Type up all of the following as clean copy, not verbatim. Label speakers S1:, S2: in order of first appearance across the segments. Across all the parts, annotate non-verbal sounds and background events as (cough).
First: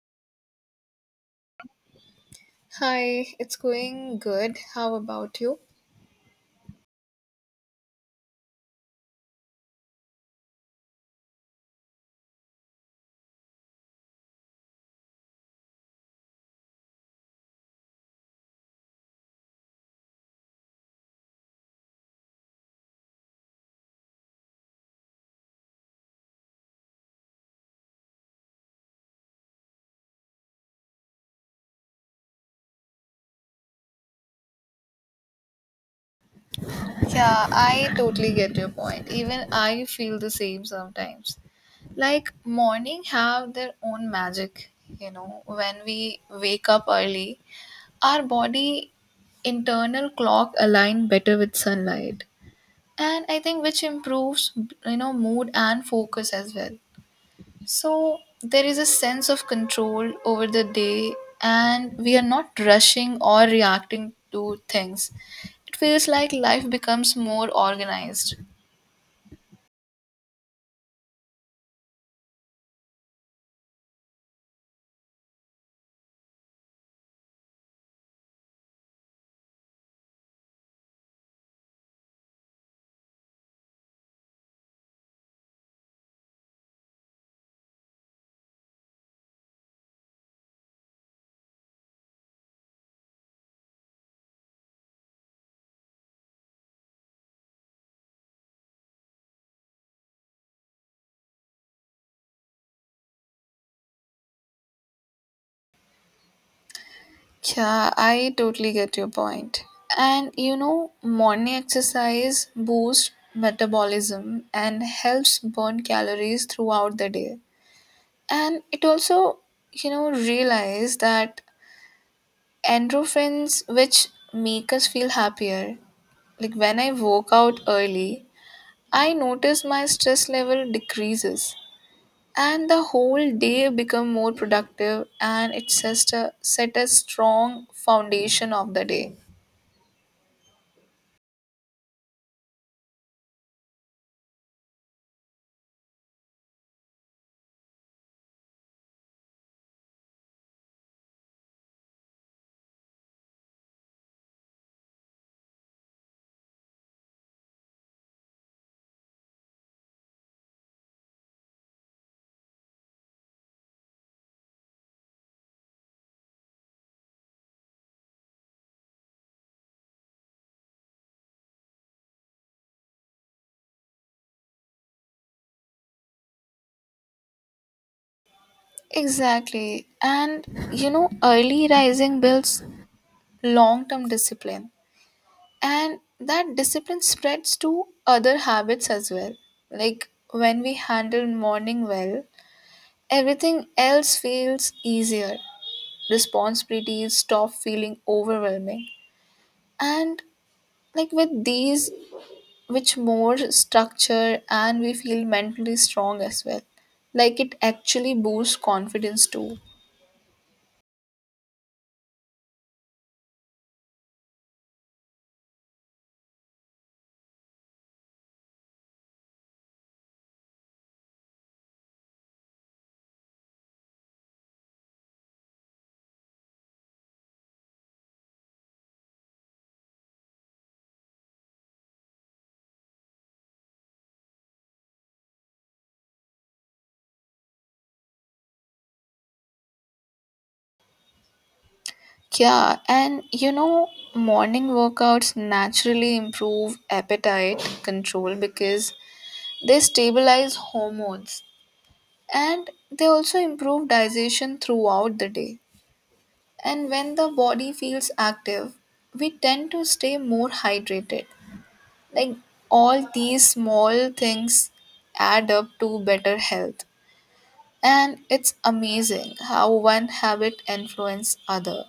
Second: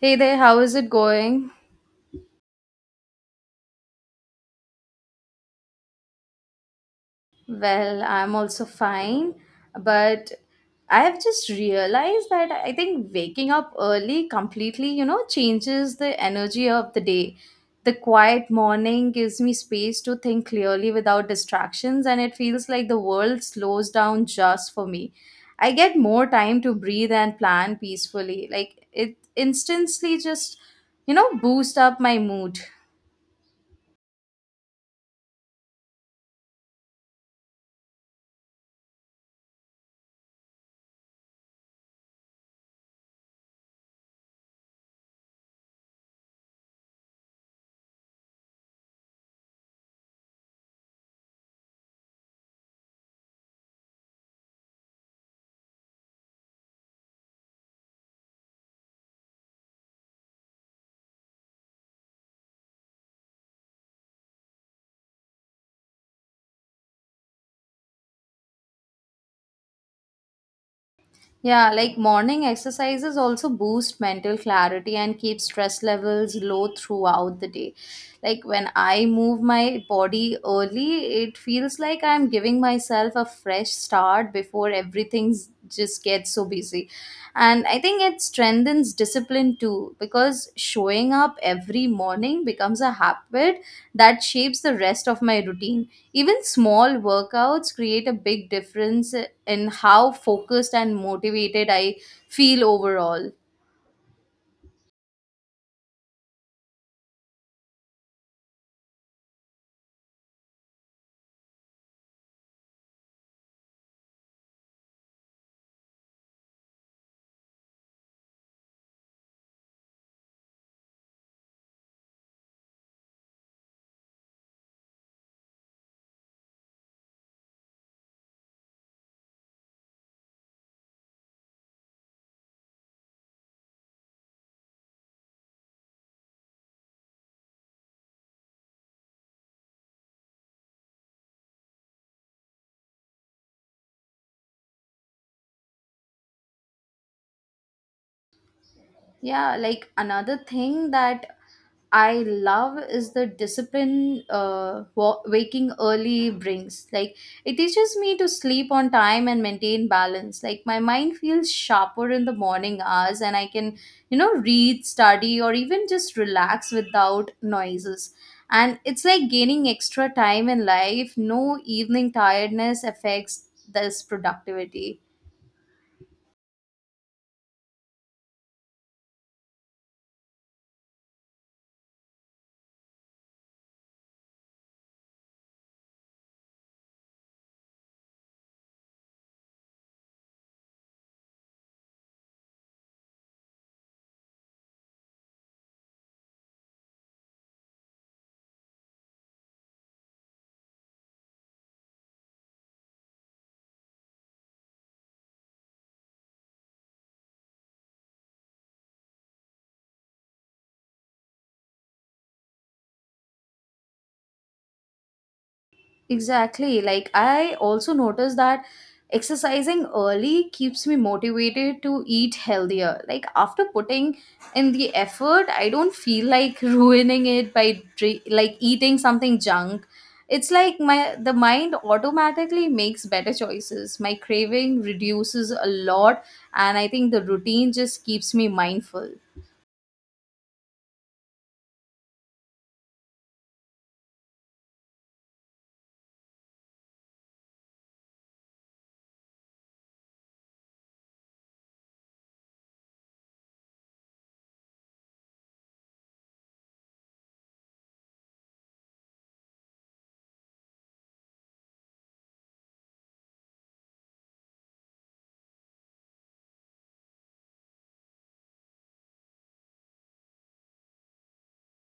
S1: Hey there, how is it going?
S2: Hi, it's going good. How about you?
S1: Well, I'm also fine, but I have just realized that I think waking up early completely, you know, changes the energy of the day. The quiet morning gives me space to think clearly without distractions, and it feels like the world slows down just for me. I get more time to breathe and plan peacefully. Like it instantly boost up my mood.
S2: Yeah, I totally get your point. Even I feel the same sometimes. Like morning have their own magic, when we wake up early, our body internal clock align better with sunlight. And I think which improves, mood and focus as well. So there is a sense of control over the day, and we are not rushing or reacting to things. It feels like life becomes more organized.
S1: Yeah, like morning exercises also boost mental clarity and keep stress levels low throughout the day. Like when I move my body early, it feels like I'm giving myself a fresh start before everything's just gets so busy, and I think it strengthens discipline too, because showing up every morning becomes a habit that shapes the rest of my routine. Even small workouts create a big difference in how focused and motivated I feel overall.
S2: Yeah, I totally get your point. And morning exercise boosts metabolism and helps burn calories throughout the day. And it also, realize that endorphins, which make us feel happier, like when I work out early, I notice my stress level decreases and the whole day become more productive and it sets a set a strong foundation of the day.
S1: Yeah, like another thing that I love is the discipline waking early brings. Like, it teaches me to sleep on time and maintain balance. Like, my mind feels sharper in the morning hours, and I can, you know, read, study, or even just relax without noises. And it's like gaining extra time in life. No evening tiredness affects this productivity.
S2: Exactly. And early rising builds long term discipline. And that discipline spreads to other habits as well. Like when we handle morning well, everything else feels easier. Responsibilities stop feeling overwhelming and like with these which more structure and we feel mentally strong as well, like it actually boosts confidence too.
S1: Exactly. Like I also noticed that exercising early keeps me motivated to eat healthier. Like after putting in the effort, I don't feel like (laughs) ruining it by eating something junk. It's like my the mind automatically makes better choices. My craving reduces a lot, and I think the routine just keeps me mindful.
S2: Yeah, and morning workouts naturally improve appetite control because they stabilize hormones and they also improve digestion throughout the day. And when the body feels active we tend to stay more hydrated. Like all these small things add up to better health. And it's amazing how one habit influences other.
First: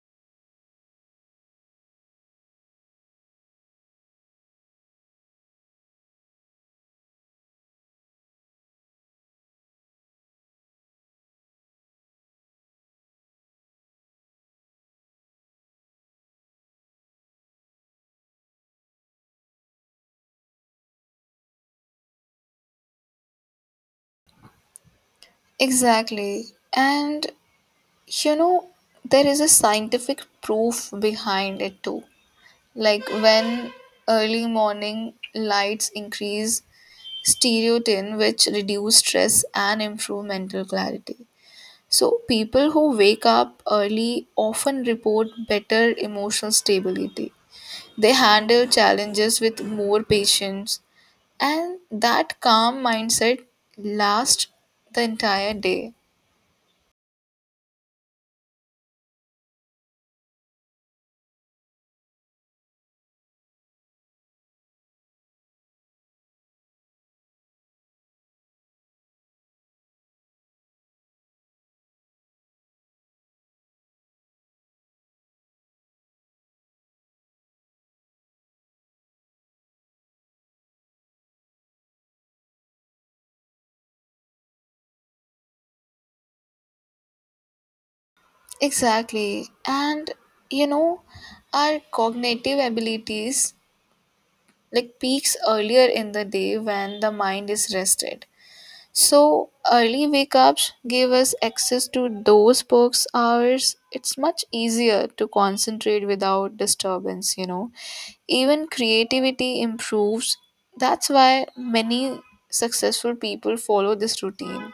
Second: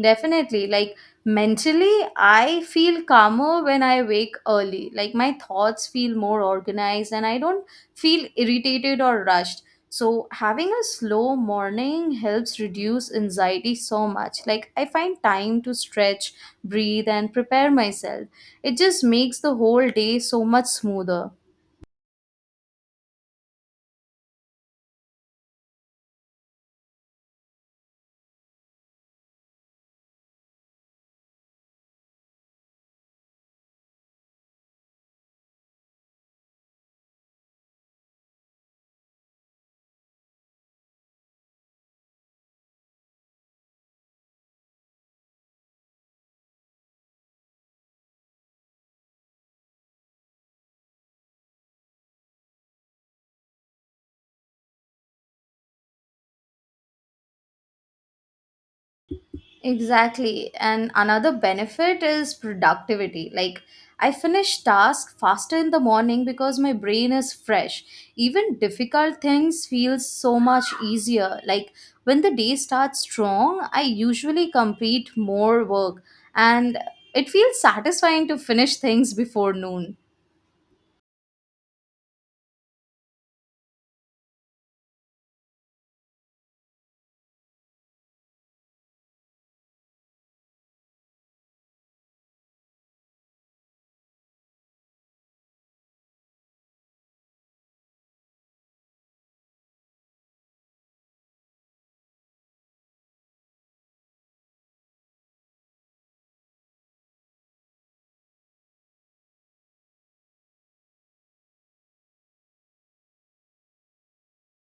S1: Definitely. Like mentally, I feel calmer when I wake early. Like my thoughts feel more organized and I don't feel irritated or rushed. So, having a slow morning helps reduce anxiety so much. Like, I find time to stretch, breathe, and prepare myself. It just makes the whole day so much smoother.
S2: Exactly. And you know, there is a scientific proof behind it too. Like when early morning lights increase stereotin, which reduce stress and improve mental clarity. So, people who wake up early often report better emotional stability. They handle challenges with more patience, and that calm mindset lasts the entire day.
S1: Exactly. And another benefit is productivity. Like, I finish tasks faster in the morning because my brain is fresh. Even difficult things feel so much easier. Like, when the day starts strong, I usually complete more work, and it feels satisfying to finish things before noon.
S2: Exactly. And you know, our cognitive abilities like peaks earlier in the day when the mind is rested. So early wake ups give us access to those perks hours. It's much easier to concentrate without disturbance. Even creativity improves. That's why many successful people follow this routine.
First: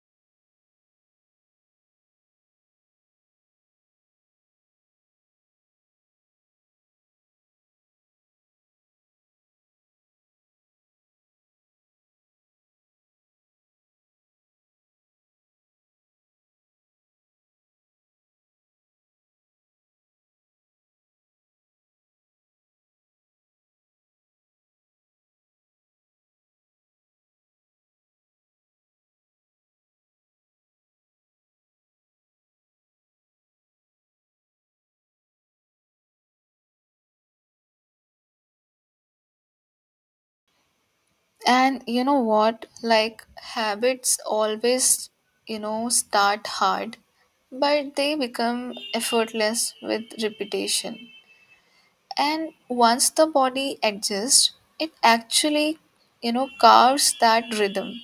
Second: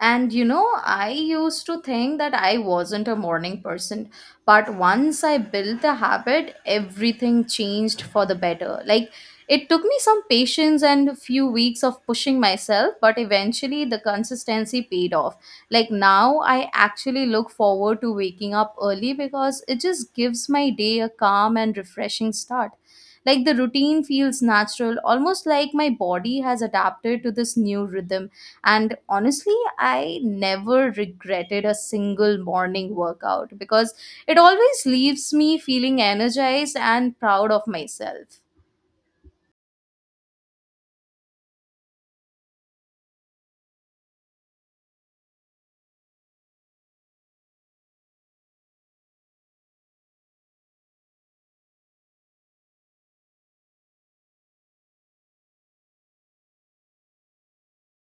S1: And you know, I used to think that I wasn't a morning person, but once I built the habit, everything changed for the better. Like, it took me some patience and a few weeks of pushing myself, but eventually the consistency paid off. Like, now I actually look forward to waking up early because it just gives my day a calm and refreshing start. Like, the routine feels natural, almost like my body has adapted to this new rhythm, and honestly, I never regretted a single morning workout because it always leaves me feeling energized and proud of myself.
S2: And you know what? Like habits always, start hard, but they become effortless with repetition. And once the body adjusts it actually carves that rhythm,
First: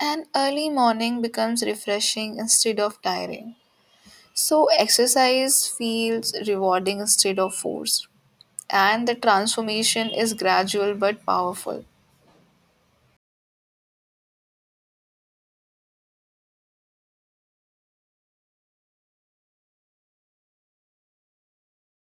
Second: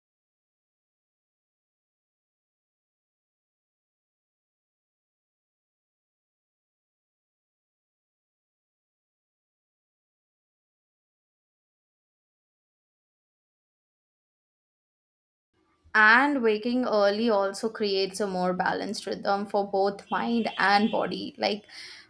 S2: and early morning becomes refreshing instead of tiring, so exercise feels rewarding instead of forced, and the transformation is gradual but powerful.
S1: And waking early also creates a more balanced rhythm for both mind and body. Like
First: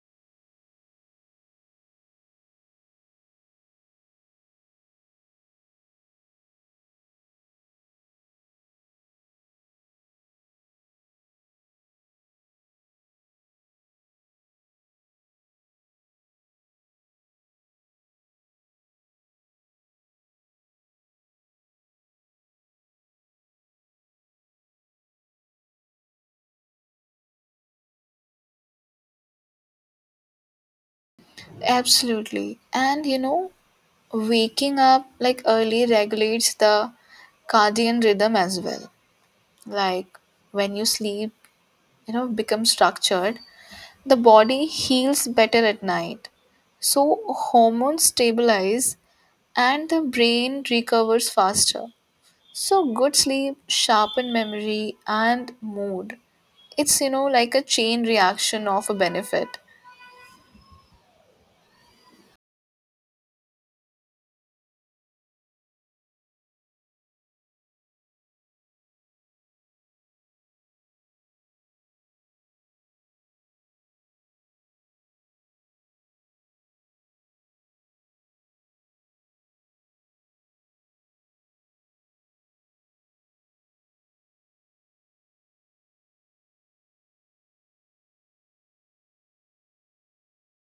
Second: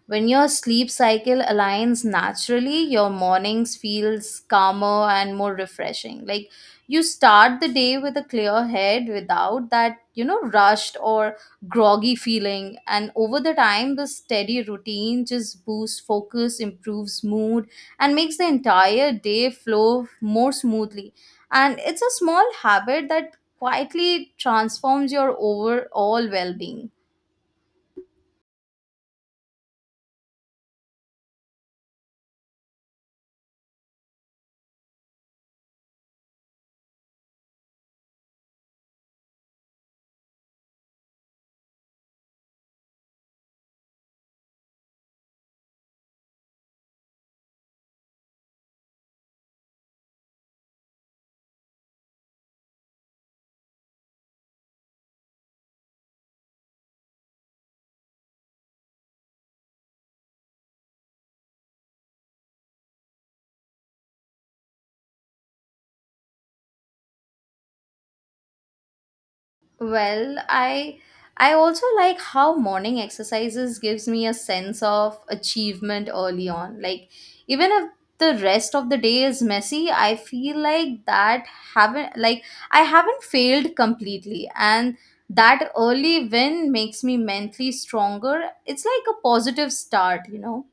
S1: when your sleep cycle aligns naturally, your mornings feels calmer and more refreshing. Like you start the day with a clear head without that, you know, rushed or groggy feeling. And over the time, the steady routine just boosts focus, improves mood, and makes the entire day flow more smoothly, and it's a small habit that quietly transforms your overall well-being.
S2: Absolutely. And waking up like early regulates the cardian rhythm as well. Like when you sleep becomes structured. The body heals better at night. So hormones stabilize and the brain recovers faster. So good sleep sharpen memory and mood. It's like a chain reaction of a benefit.
S1: Well, I also like how morning exercises gives me a sense of achievement early on. Like even if the rest of the day is messy, I feel like that haven't like I haven't failed completely, and that early win makes me mentally stronger. It's like a positive start, you know.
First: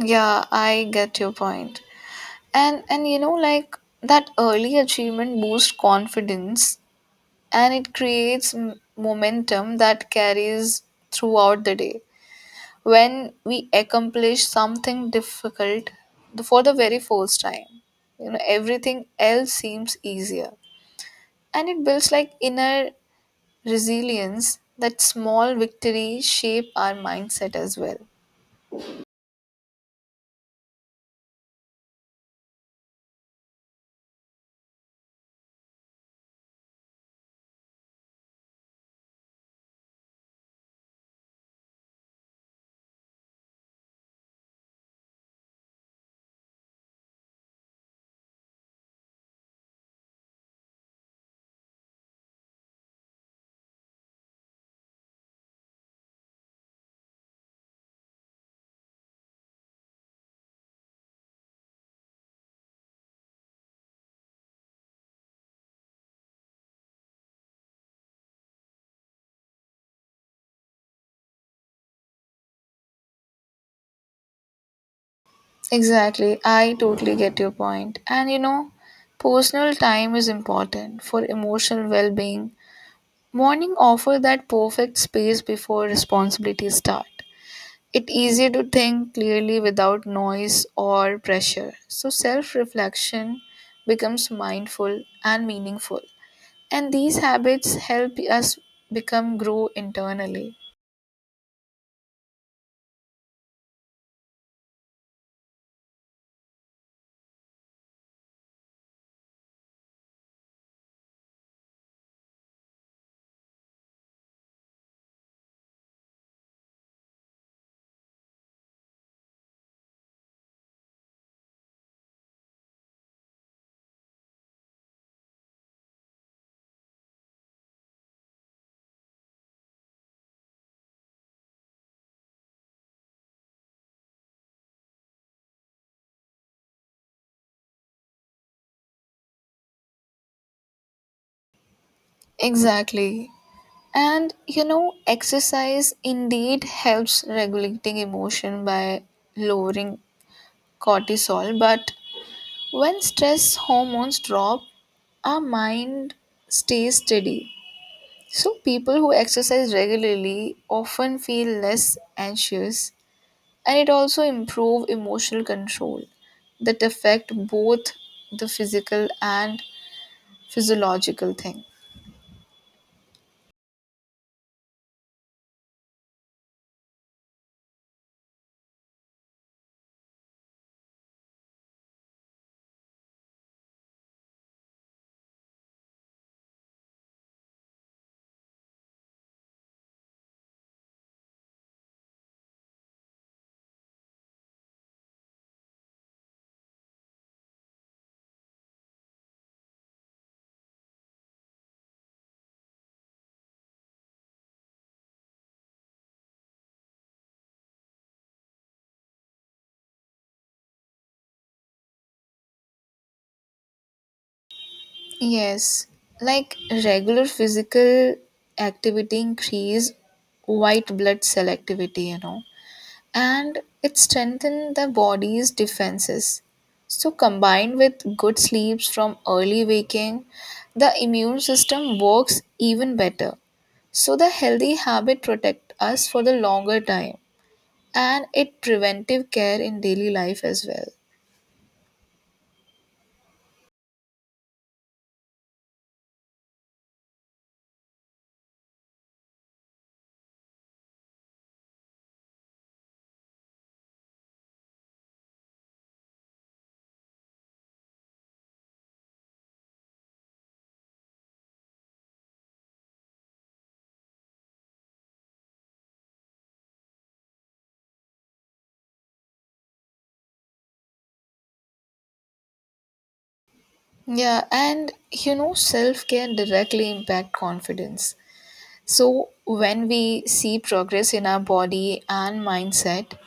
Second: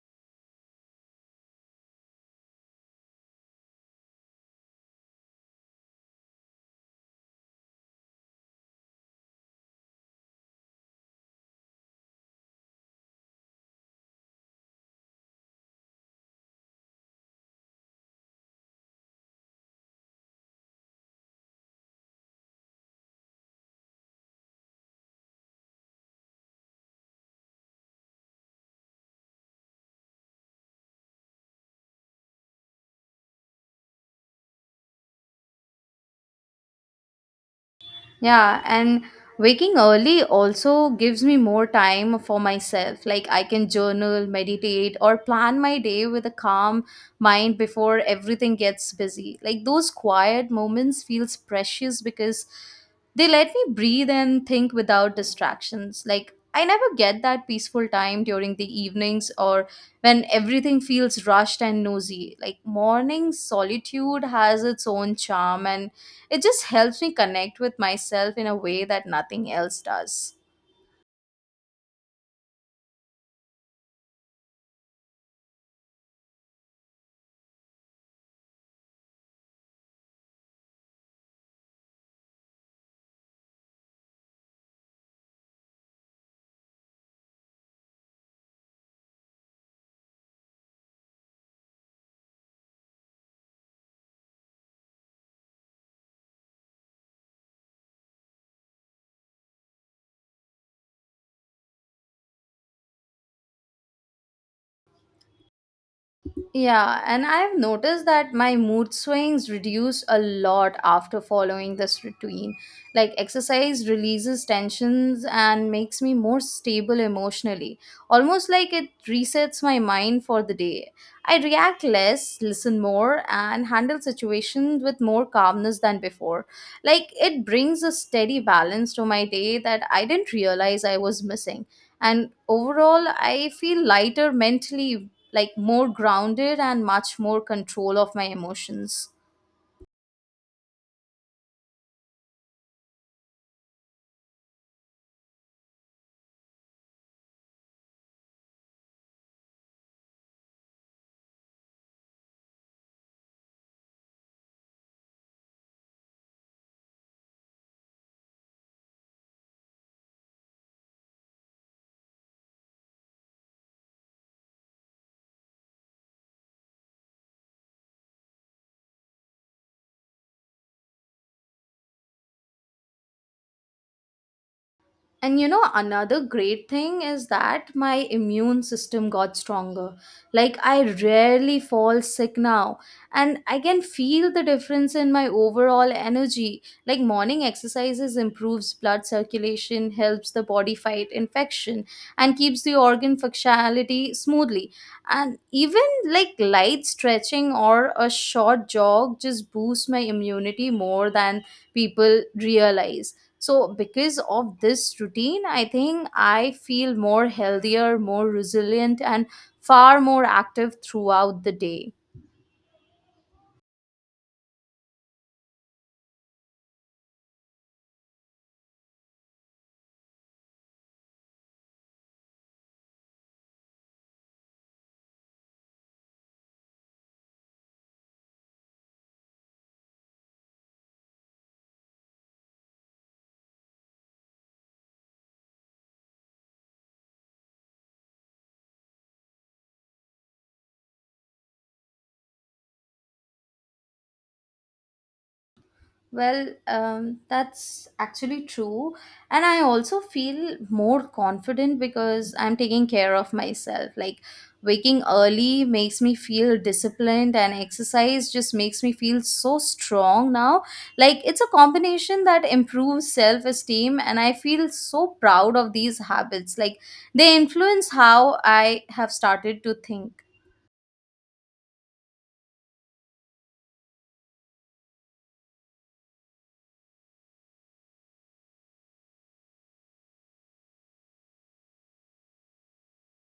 S2: Yeah, I get your point. And like that early achievement boosts confidence and it creates momentum that carries throughout the day. When we accomplish something difficult for the very first time, everything else seems easier and it builds like inner resilience, that small victories shape our mindset as well.
S1: Yeah, and waking early also gives me more time for myself. Like I can journal, meditate, or plan my day with a calm mind before everything gets busy. Like those quiet moments feels precious because they let me breathe and think without distractions. Like, I never get that peaceful time during the evenings or when everything feels rushed and nosy. Like, morning solitude has its own charm and it just helps me connect with myself in a way that nothing else does.
S2: Exactly, I totally get your point. And personal time is important for emotional well-being. Morning offer that perfect space before responsibilities start. It's easier to think clearly without noise or pressure. So self reflection becomes mindful and meaningful. And these habits help us become grow internally.
S1: Yeah, and I have noticed that my mood swings reduce a lot after following this routine. Like, exercise releases tensions and makes me more stable emotionally, almost like it resets my mind for the day. I react less, listen more, and handle situations with more calmness than before. Like, it brings a steady balance to my day that I didn't realize I was missing, and overall I feel lighter mentally, like more grounded and much more control of my emotions.
S2: Exactly. And exercise indeed helps regulating emotion by lowering cortisol, but when stress hormones drop, our mind stays steady. So, people who exercise regularly often feel less anxious and it also improves emotional control that affect both the physical and physiological thing.
S1: And you know, another great thing is that my immune system got stronger. Like, I rarely fall sick now, and I can feel the difference in my overall energy. Like, morning exercises improves blood circulation, helps the body fight infection, and keeps the organ functionality smoothly. And even like light stretching or a short jog just boosts my immunity more than people realize. So because of this routine, I think I feel more healthier, more resilient, and far more active throughout the day.
S2: Yes, like regular physical activity increase white blood cell activity, and it strengthens the body's defenses. So, combined with good sleeps from early waking, the immune system works even better. So, the healthy habit protect us for the longer time and it preventive care in daily life as well.
S1: Well, that's actually true. And I also feel more confident because I'm taking care of myself. Like, waking early makes me feel disciplined, and exercise just makes me feel so strong now. Like, it's a combination that improves self esteem, and I feel so proud of these habits. Like, they influence how I have started to think.
S2: Yeah, and self care directly impact confidence. So when we see progress in our body and mindset,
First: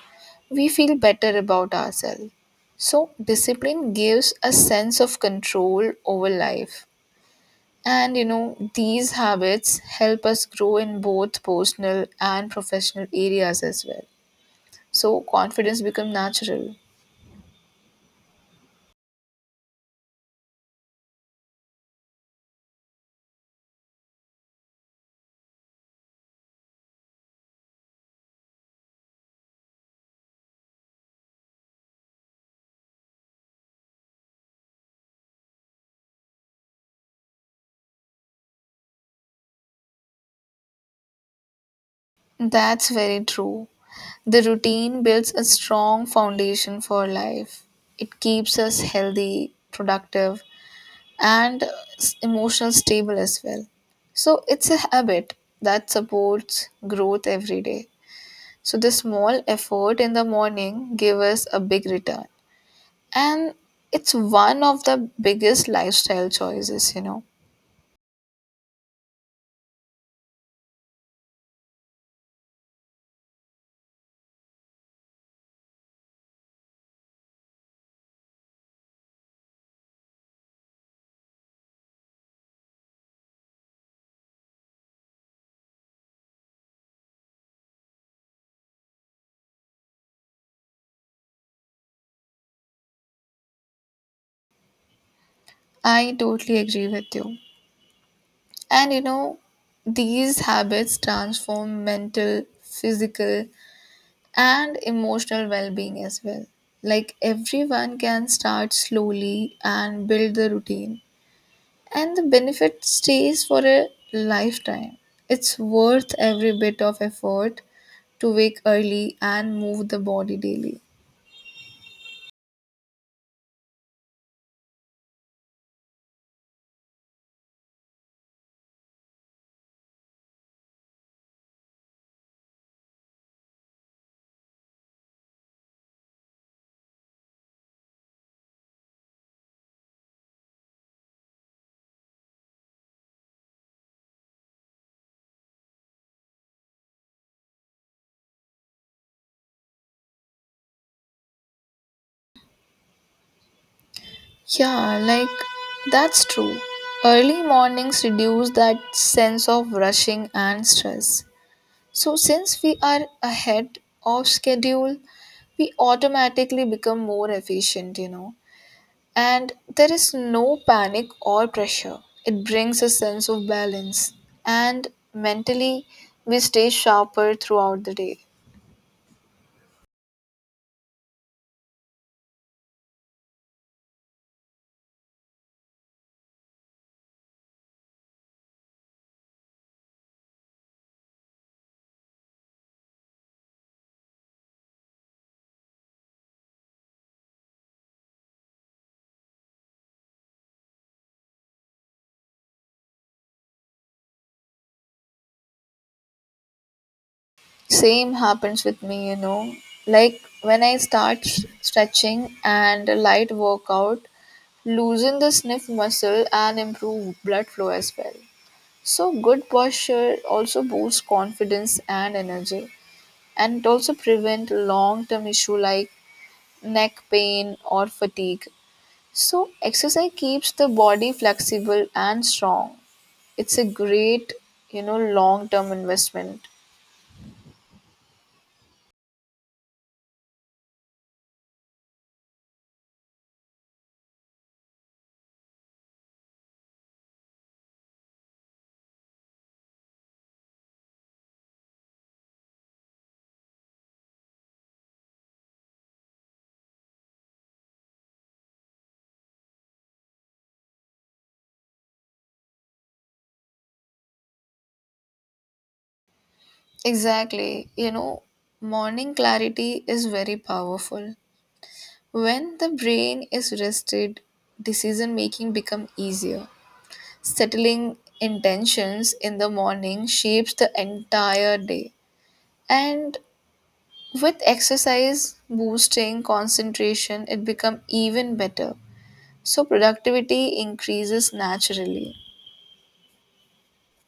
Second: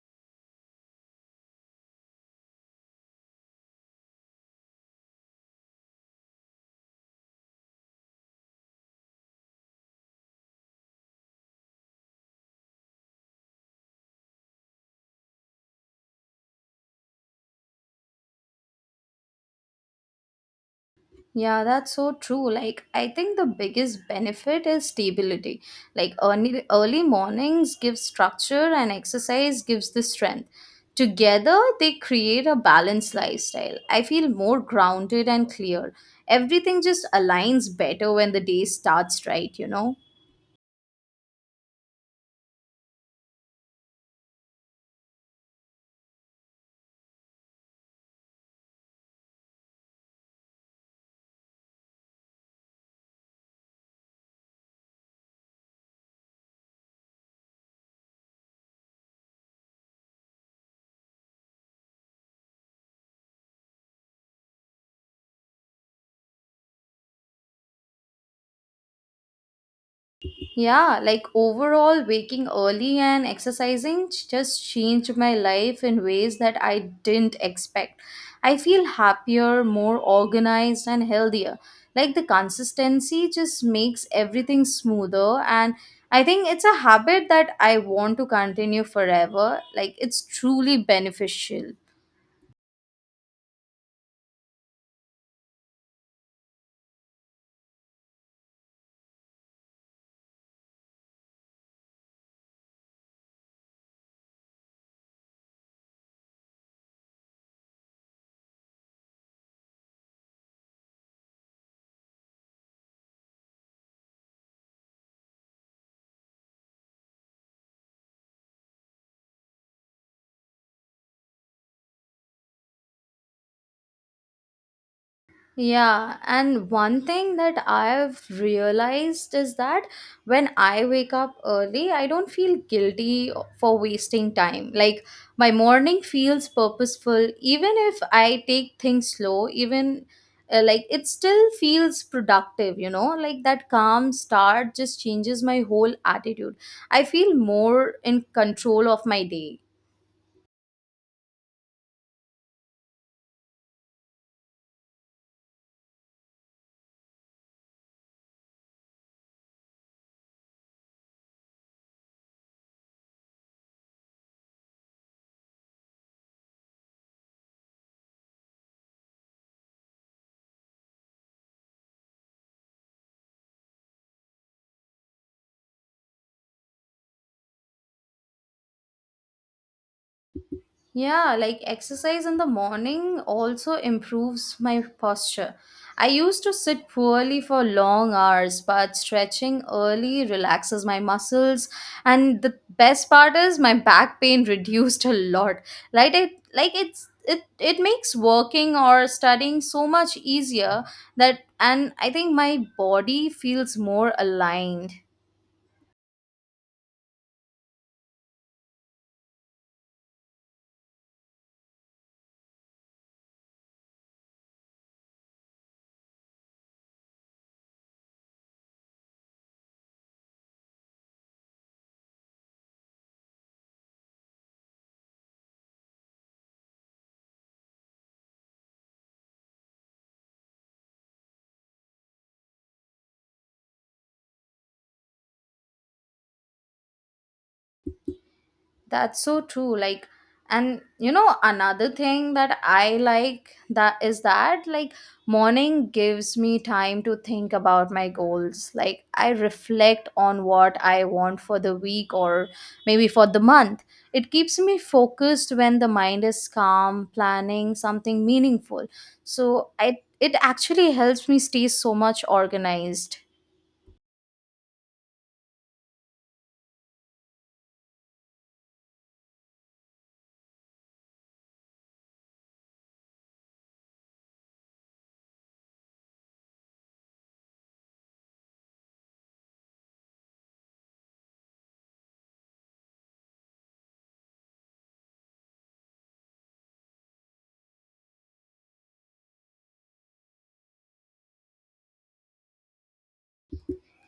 S2: we feel better about ourselves. So, discipline gives a sense of control over life. And these habits help us grow in both personal and professional areas as well. So, confidence becomes natural.
S1: Yeah, that's so true. Like, I think the biggest benefit is stability. Like, early mornings give structure, and exercise gives the strength. Together, they create a balanced lifestyle. I feel more grounded and clear. Everything just aligns better when the day starts right, you know?
S2: That's very true. The routine builds a strong foundation for life, it keeps us healthy, productive, and emotional stable as well. So it's a habit that supports growth every day. So the small effort in the morning give us a big return. And it's one of the biggest lifestyle choices.
S1: Yeah, like overall, waking early and exercising just changed my life in ways that I didn't expect. I feel happier, more organized, and healthier. Like the consistency just makes everything smoother, and I think it's a habit that I want to continue forever. Like it's truly beneficial.
S2: I totally agree with you. And these habits transform mental, physical, and emotional well being as well. Like everyone can start slowly and build the routine. And the benefit stays for a lifetime. It's worth every bit of effort to wake early and move the body daily.
S1: Yeah, and one thing that I've realized is that when I wake up early, I don't feel guilty for wasting time. Like my morning feels purposeful, even if I take things slow, even like it still feels productive, you know? Like that calm start just changes my whole attitude. I feel more in control of my day.
S2: Yeah, like that's true. Early mornings reduce that sense of rushing and stress. So, since we are ahead of schedule, we automatically become more efficient. And there is no panic or pressure. It brings a sense of balance. And mentally, we stay sharper throughout the day.
S1: Yeah, like exercise in the morning also improves my posture. I used to sit poorly for long hours, but stretching early relaxes my muscles. And the best part is my back pain (laughs) reduced a lot. Like it, like it's it it makes working or studying so much easier, that and I think my body feels more aligned.
S2: Same happens with me. Like when I start stretching and a light workout, loosen the sniff muscle and improve blood flow as well. So, good posture also boosts confidence and energy, and it also prevent long term issue like neck pain or fatigue. So, exercise keeps the body flexible and strong. It's a great, long term investment.
S1: That's so true. Like, and you know, another thing that I like that is that like morning gives me time to think about my goals. Like, I reflect on what I want for the week or maybe for the month. It keeps me focused when the mind is calm, planning something meaningful. So I It actually helps me stay so much organized.
S2: Exactly. Morning clarity is very powerful. When the brain is rested, decision making become easier. Settling intentions in the morning shapes the entire day. And with exercise boosting concentration, it become even better. So productivity increases naturally.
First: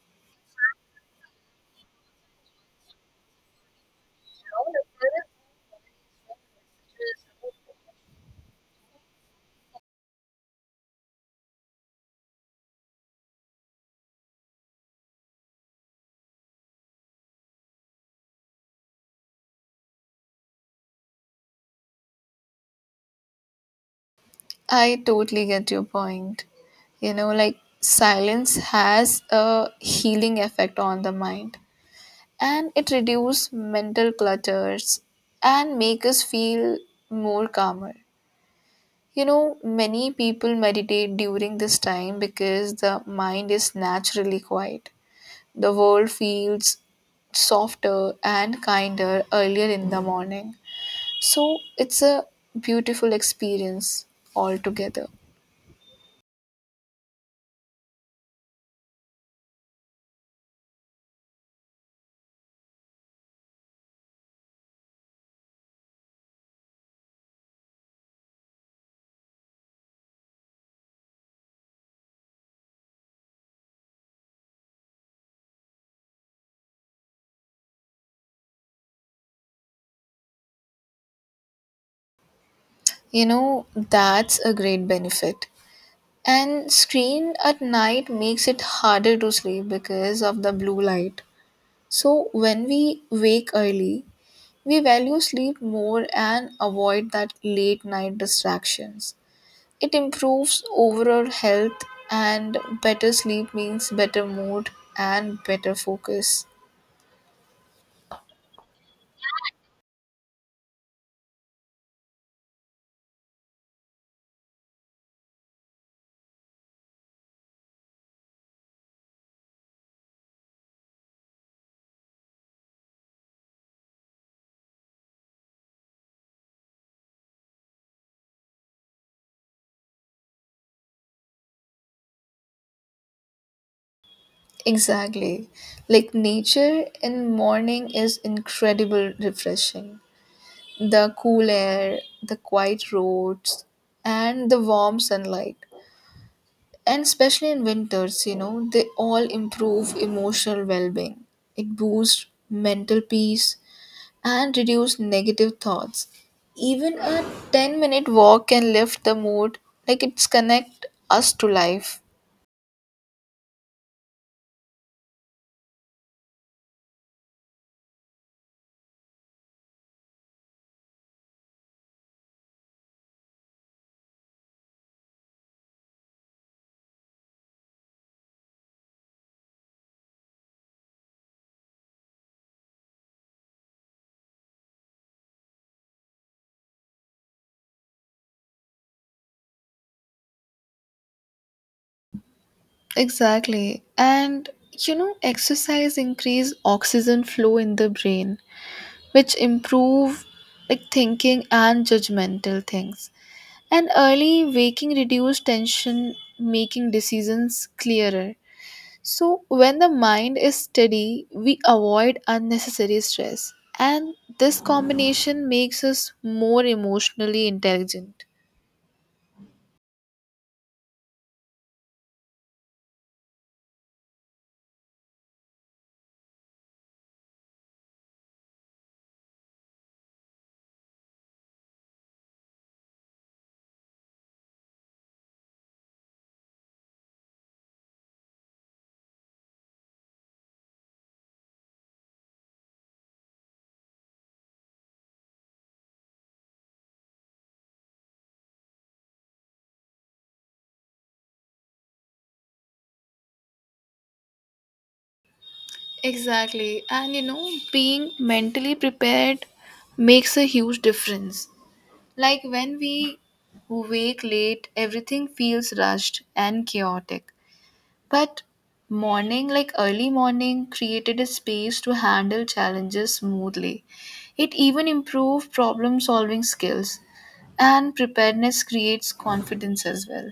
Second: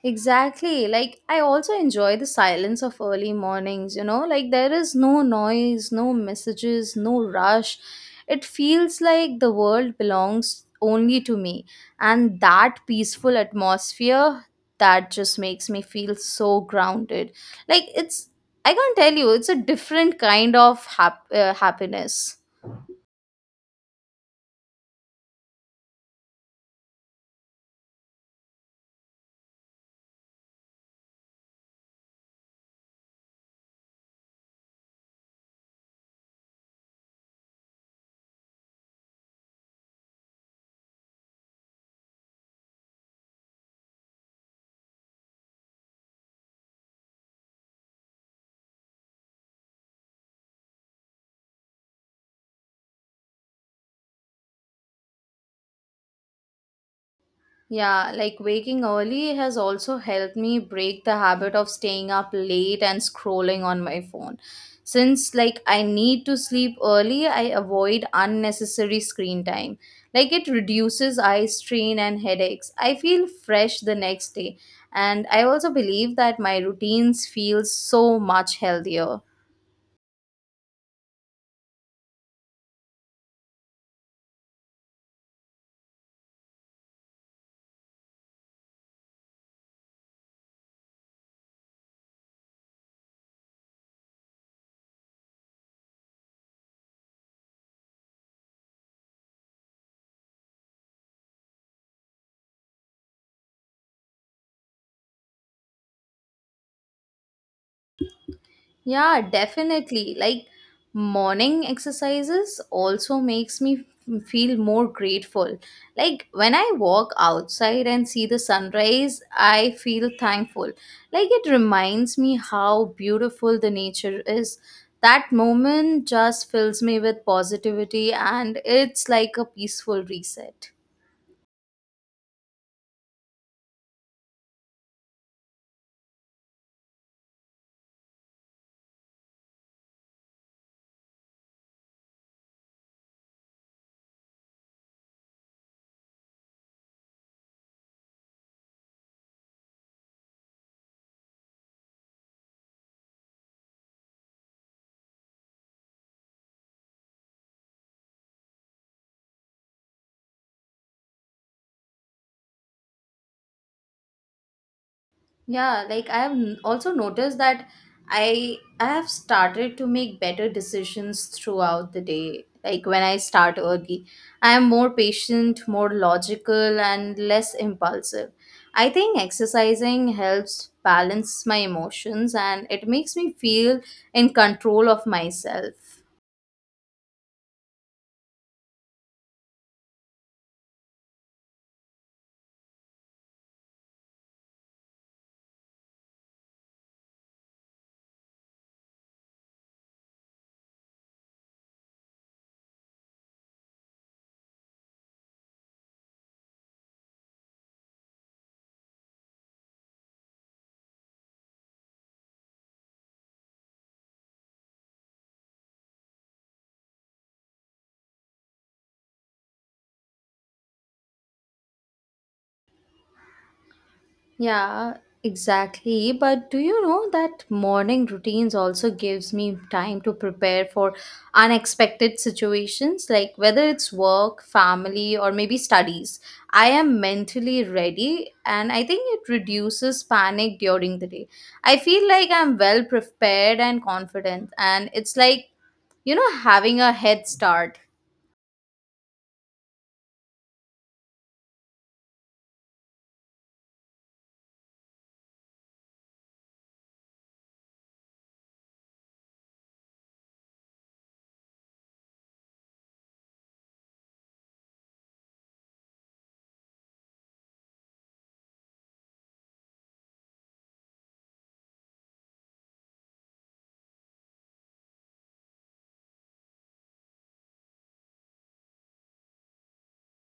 S1: Exactly. Like, I also enjoy the silence of early mornings, you know? Like, there is no noise, no messages, no rush. It feels like the world belongs only to me. And that peaceful atmosphere, that just makes me feel so grounded. Like, I can't tell you, it's a different kind of happiness.
S2: I totally get your point. Like silence has a healing effect on the mind and it reduces mental clutters and make us feel more calmer. Many people meditate during this time because the mind is naturally quiet. The world feels softer and kinder earlier in the morning. So it's a beautiful experience altogether.
S1: Yeah, like waking early has also helped me break the habit of staying up late and scrolling on my phone. Since like I need to sleep early, I avoid unnecessary screen time. Like it reduces eye strain and headaches. I feel fresh the next day, and I also believe that my routines feel so much healthier.
S2: That's a great benefit. And screen at night makes it harder to sleep because of the blue light. So when we wake early, we value sleep more and avoid that late night distractions. It improves overall health and better sleep means better mood and better focus.
S1: Yeah, definitely. Like morning exercises also makes me feel more grateful. Like when I walk outside and see the sunrise, I feel thankful. Like it reminds me how beautiful the nature is. That moment just fills me with positivity, and it's like a peaceful reset.
S2: Exactly. Like nature in morning is incredible refreshing. The cool air, the quiet roads, and the warm sunlight. And especially in winters, they all improve emotional well being. It boosts mental peace and reduce negative thoughts. Even a 10-minute walk can lift the mood, like it's connect us to life.
S1: Yeah, like I have also noticed that I have started to make better decisions throughout the day. Like when I start early, I am more patient, more logical, and less impulsive. I think exercising helps balance my emotions and it makes me feel in control of myself.
S2: Exactly. And exercise increase oxygen flow in the brain, which improve like thinking and judgmental things. And early waking reduce tension, making decisions clearer. So when the mind is steady, we avoid unnecessary stress. And this combination makes us more emotionally intelligent.
S1: Yeah, exactly. But do you know that morning routines also gives me time to prepare for unexpected situations, like whether it's work, family, or maybe studies. I am mentally ready, and I think it reduces panic during the day. I feel like I'm well prepared and confident, and it's like, you know, having a head start.
S2: Exactly. And being mentally prepared makes a huge difference. Like when we wake late, everything feels rushed and chaotic. But morning, like early morning, created a space to handle challenges smoothly. It even improved problem solving skills, and preparedness creates confidence as well.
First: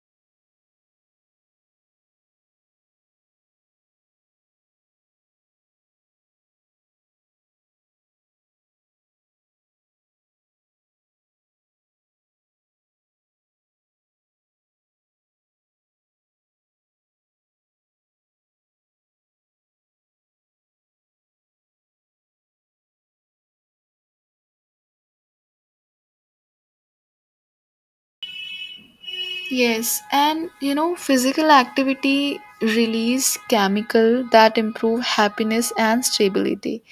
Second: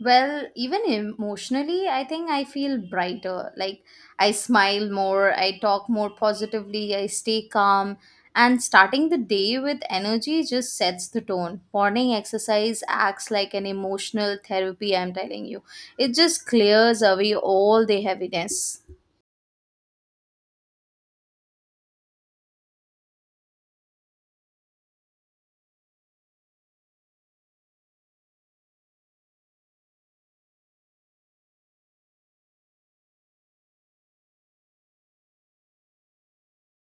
S1: Well, even emotionally, I think I feel brighter. Like I smile more, I talk more positively, I stay calm, and starting the day with energy just sets the tone. Morning exercise acts like an emotional therapy, I'm telling you. It just clears away all the heaviness.
S2: Yes, and physical activity release chemical that improve happiness and stability.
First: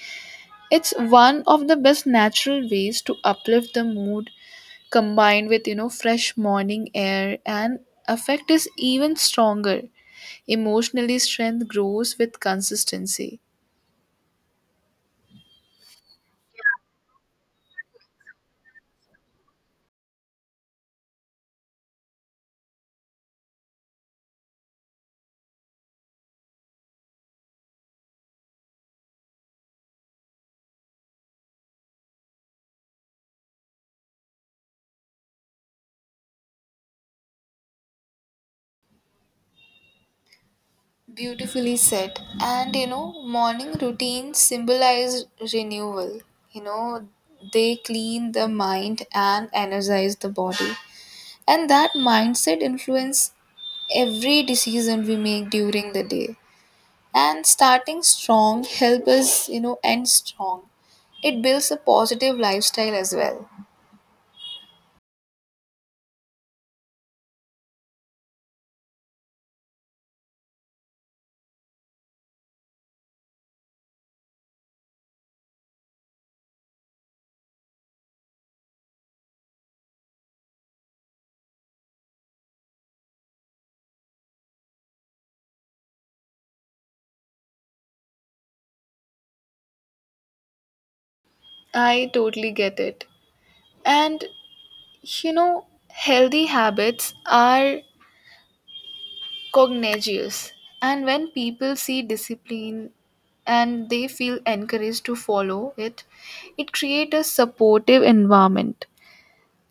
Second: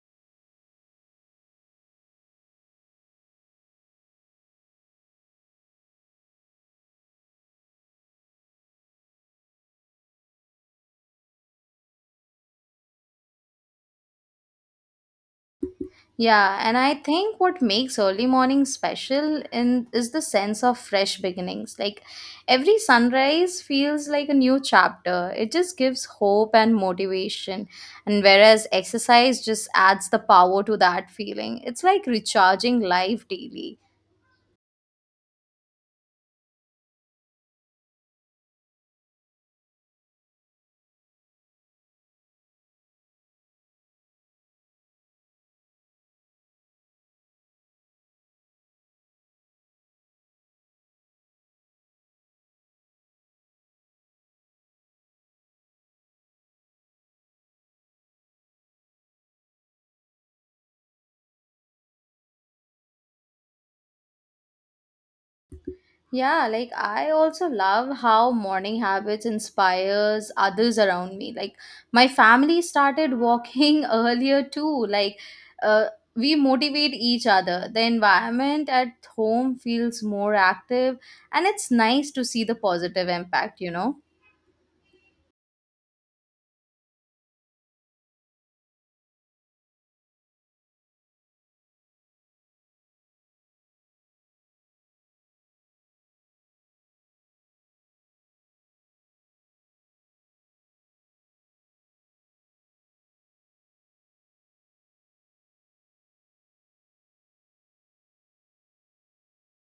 S2: It's one of the best natural ways to uplift the mood combined with, fresh morning air and effect is even stronger. Emotionally strength grows with consistency.
S1: Yeah, and I think what makes early morning special in is the sense of fresh beginnings. Like every sunrise feels like a new chapter. It just gives hope and motivation. And whereas exercise just adds the power to that feeling. It's like recharging life daily.
S2: Beautifully said. And morning routines symbolize renewal. You know, they clean the mind and energize the body. And that mindset influence every decision we make during the day. And starting strong help us, end strong. It builds a positive lifestyle as well.
S1: Yeah, like I also love how morning habits inspires others around me. Like my family started walking (laughs) earlier too. Like uh, we motivate each other. The environment at home feels more active, and it's nice to see the positive impact, you know.
S2: I totally get it. And healthy habits are Cognitives. And when people see discipline and they feel encouraged to follow it, it creates a supportive environment.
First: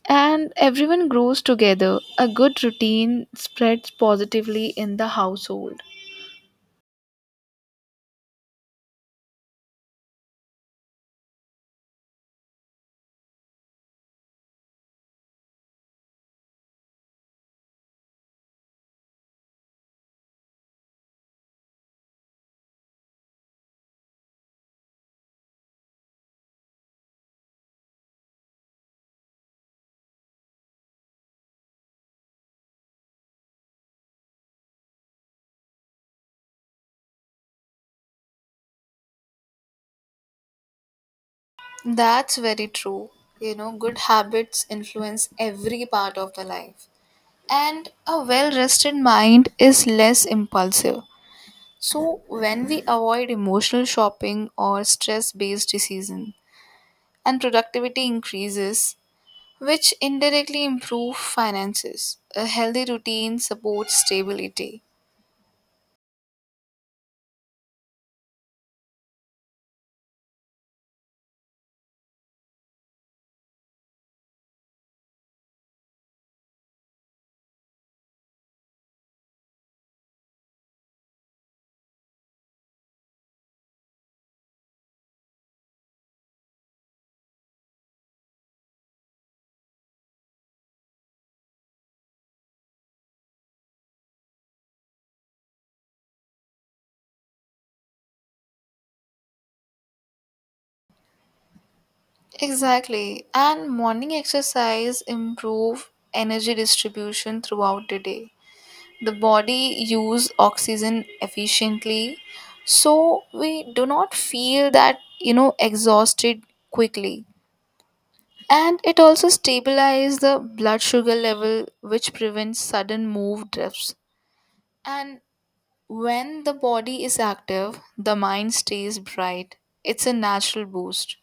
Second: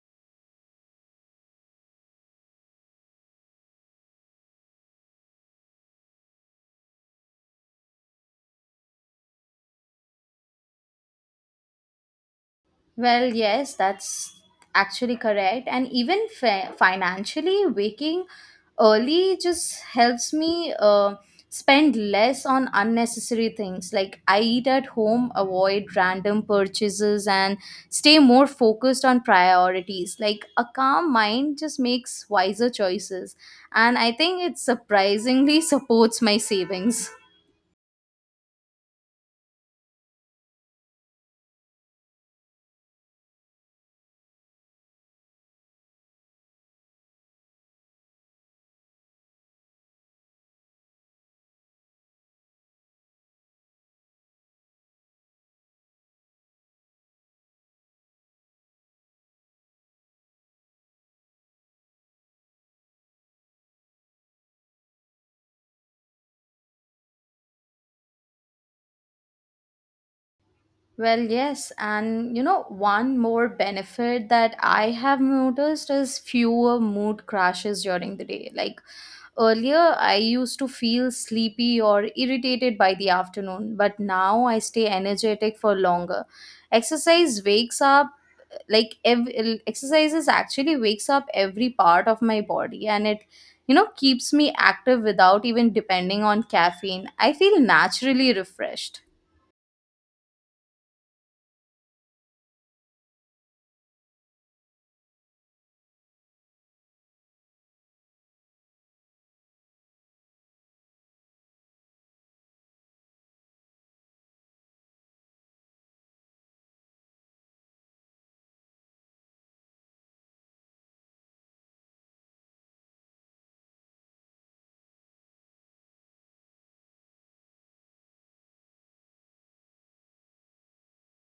S2: And everyone grows together. A good routine spreads positively in the household.
S1: Well, yes, that's actually correct. And even financially, waking early just helps me spend less on unnecessary things. Like, I eat at home, avoid random purchases, and stay more focused on priorities. Like, a calm mind just makes wiser choices. And I think it surprisingly (laughs) supports my savings.
S2: That's very true. Good habits influence every part of the life. And a well rested mind is less impulsive. So, when we avoid emotional shopping or stress based decision. And productivity increases, which indirectly improve finances. A healthy routine supports stability.
S1: Well, yes, and you know, one more benefit that I have noticed is fewer mood crashes during the day. Like earlier, I used to feel sleepy or irritated by the afternoon, but now I stay energetic for longer. Exercise wakes up Exercises actually wakes up every part of my body, and it, you know, keeps me active without even depending on caffeine. I feel naturally refreshed.
S2: Exactly. And morning exercise improve energy distribution throughout the day. The body use oxygen efficiently so we do not feel that exhausted quickly. And it also stabilizes the blood sugar level which prevents sudden move drifts. And when the body is active, the mind stays bright. It's a natural boost.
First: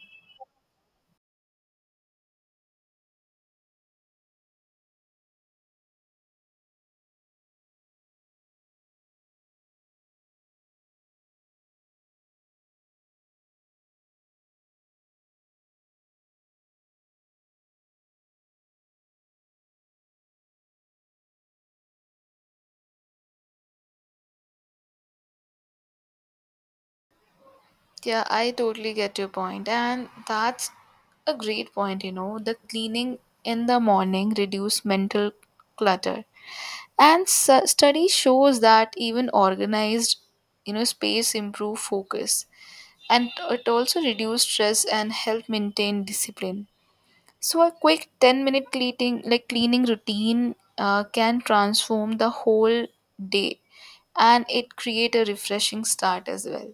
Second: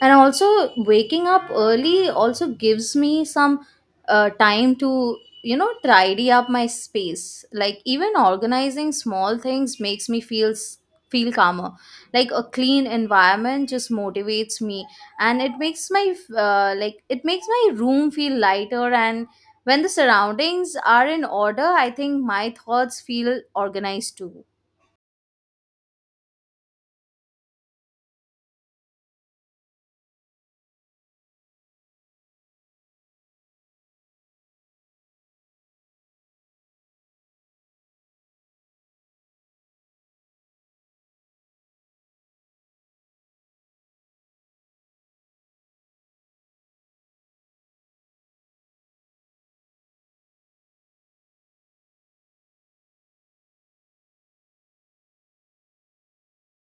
S1: And also, waking up early also gives me some time to, you know, tidy up my space. Like even organizing small things makes me feel feel calmer. Like a clean environment just motivates me, and it makes my room feel lighter, and when the surroundings are in order, I think my thoughts feel organized too.
S2: Yeah, I totally get your point, and that's a great point. The cleaning in the morning reduce mental clutter, and study shows that even organized, space improve focus, and it also reduce stress and help maintain discipline. So a quick 10-minute cleaning like cleaning routine can transform the whole day and it create a refreshing start as well.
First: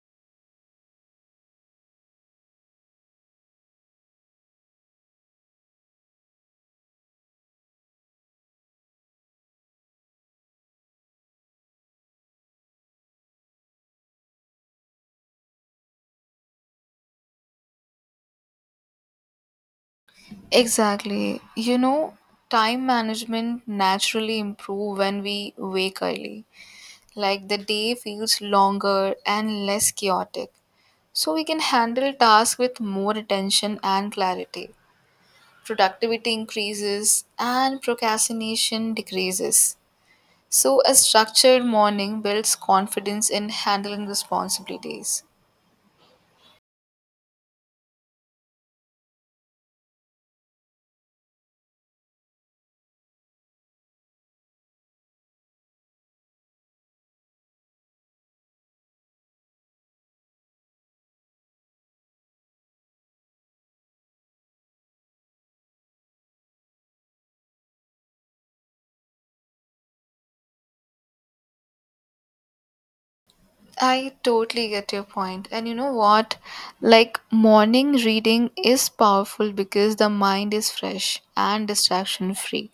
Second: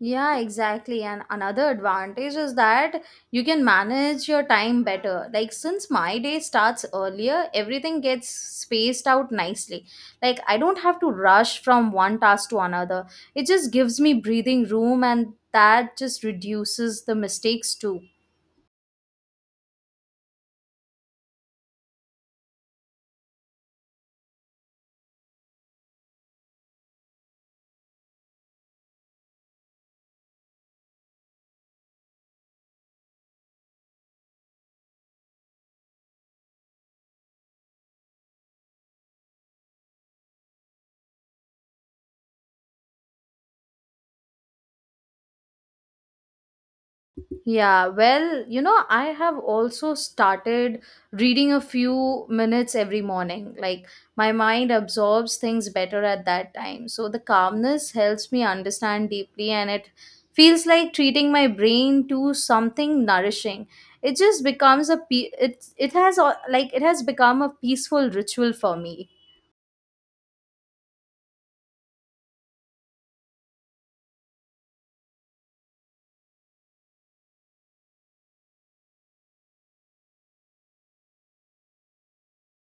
S1: Yeah, exactly. And another advantage is that you can manage your time better. Like, since my day starts earlier, everything gets spaced out nicely. Like, I don't have to rush from one task to another. It just gives me breathing room, and that just reduces the mistakes too.
S2: Exactly. Time management naturally improve when we wake early. Like the day feels longer and less chaotic. So we can handle tasks with more attention and clarity. Productivity increases and procrastination decreases. So, a structured morning builds confidence in handling responsibilities.
S1: Yeah, well, you know, I have also started reading a few minutes every morning. Like, my mind absorbs things better at that time. So, the calmness helps me understand deeply, and it feels like treating my brain to something nourishing. It just becomes a pe- it has a- like it has become a peaceful ritual for me.
S2: I totally get your point. And you know what? Like, morning reading is powerful because the mind is fresh and distraction free.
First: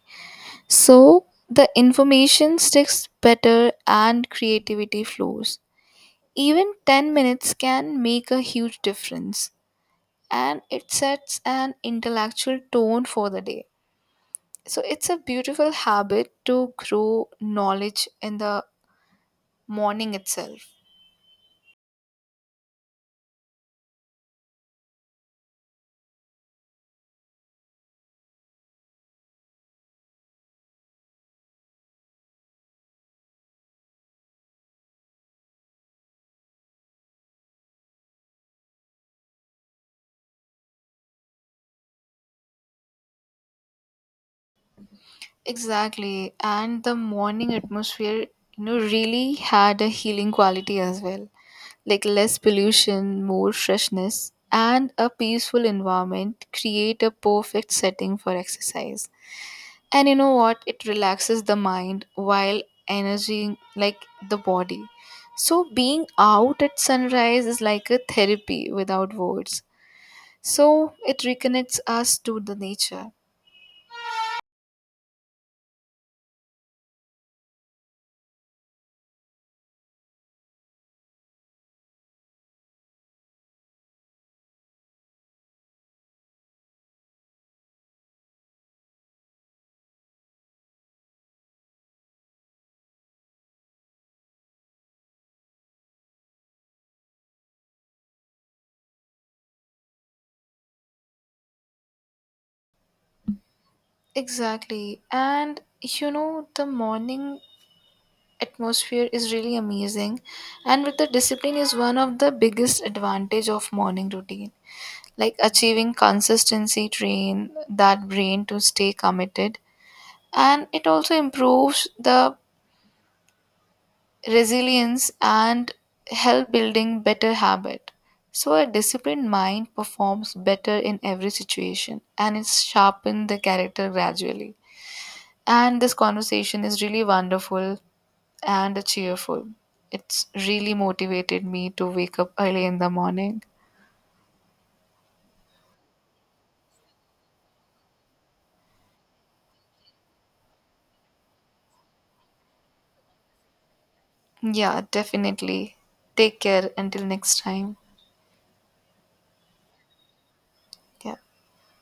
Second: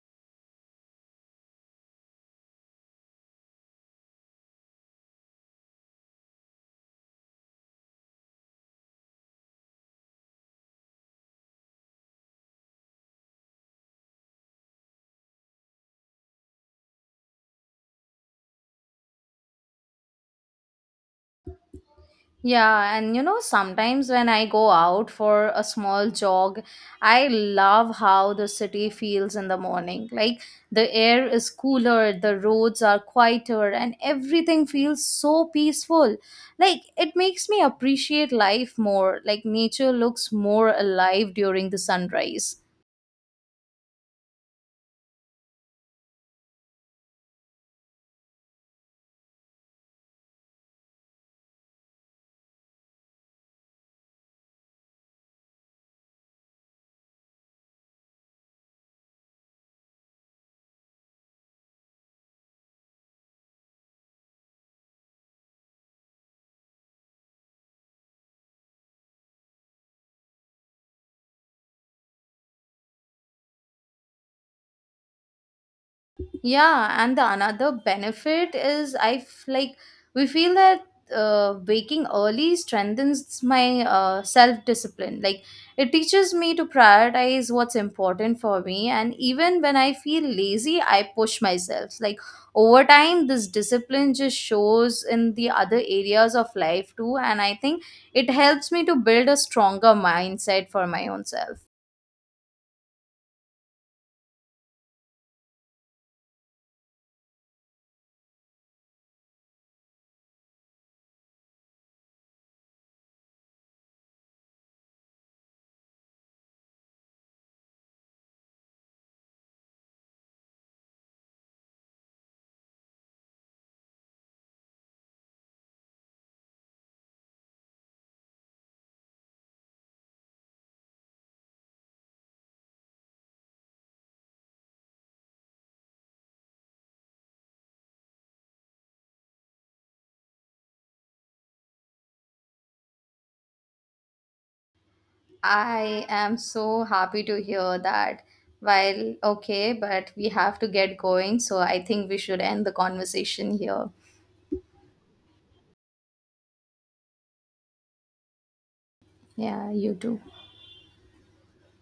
S2: So, the information sticks better and creativity flows. Even 10 minutes can make a huge difference, and it sets an intellectual tone for the day. So it's a beautiful habit to grow knowledge in the morning itself.
S1: Yeah, and you know, sometimes when I go out for a small jog, I love how the city feels in the morning. Like the air is cooler, the roads are quieter, and everything feels so peaceful. Like it makes me appreciate life more. Like nature looks more alive during the sunrise.
S2: Exactly. And the morning atmosphere, really had a healing quality as well. Like less pollution, more freshness, and a peaceful environment create a perfect setting for exercise. And you know what? It relaxes the mind while energizing like the body. So being out at sunrise is like a therapy without words, so it reconnects us to the nature.
S1: Yeah, and the another benefit is I f- like we feel that waking early strengthens my self discipline. Like it teaches me to prioritize what's important for me, and even when I feel lazy, I push myself. Like over time, this discipline just shows in the other areas of life too, and I think it helps me to build a stronger mindset for my own self.
S2: Exactly. And the morning atmosphere is really amazing. And with the discipline is one of the biggest advantage of morning routine. Like achieving consistency train that brain to stay committed. And it also improves the resilience and help building better habit, so a disciplined mind performs better in every situation and it's sharpened the character gradually. And this conversation is really wonderful and cheerful. It's really motivated me to wake up early in the morning.
S1: I am so happy to hear that. While okay, but we have to get going, so I think we should end the conversation here.
S2: Yeah, definitely. Take care until next time.
S1: Yeah, you too.
S2: Yeah.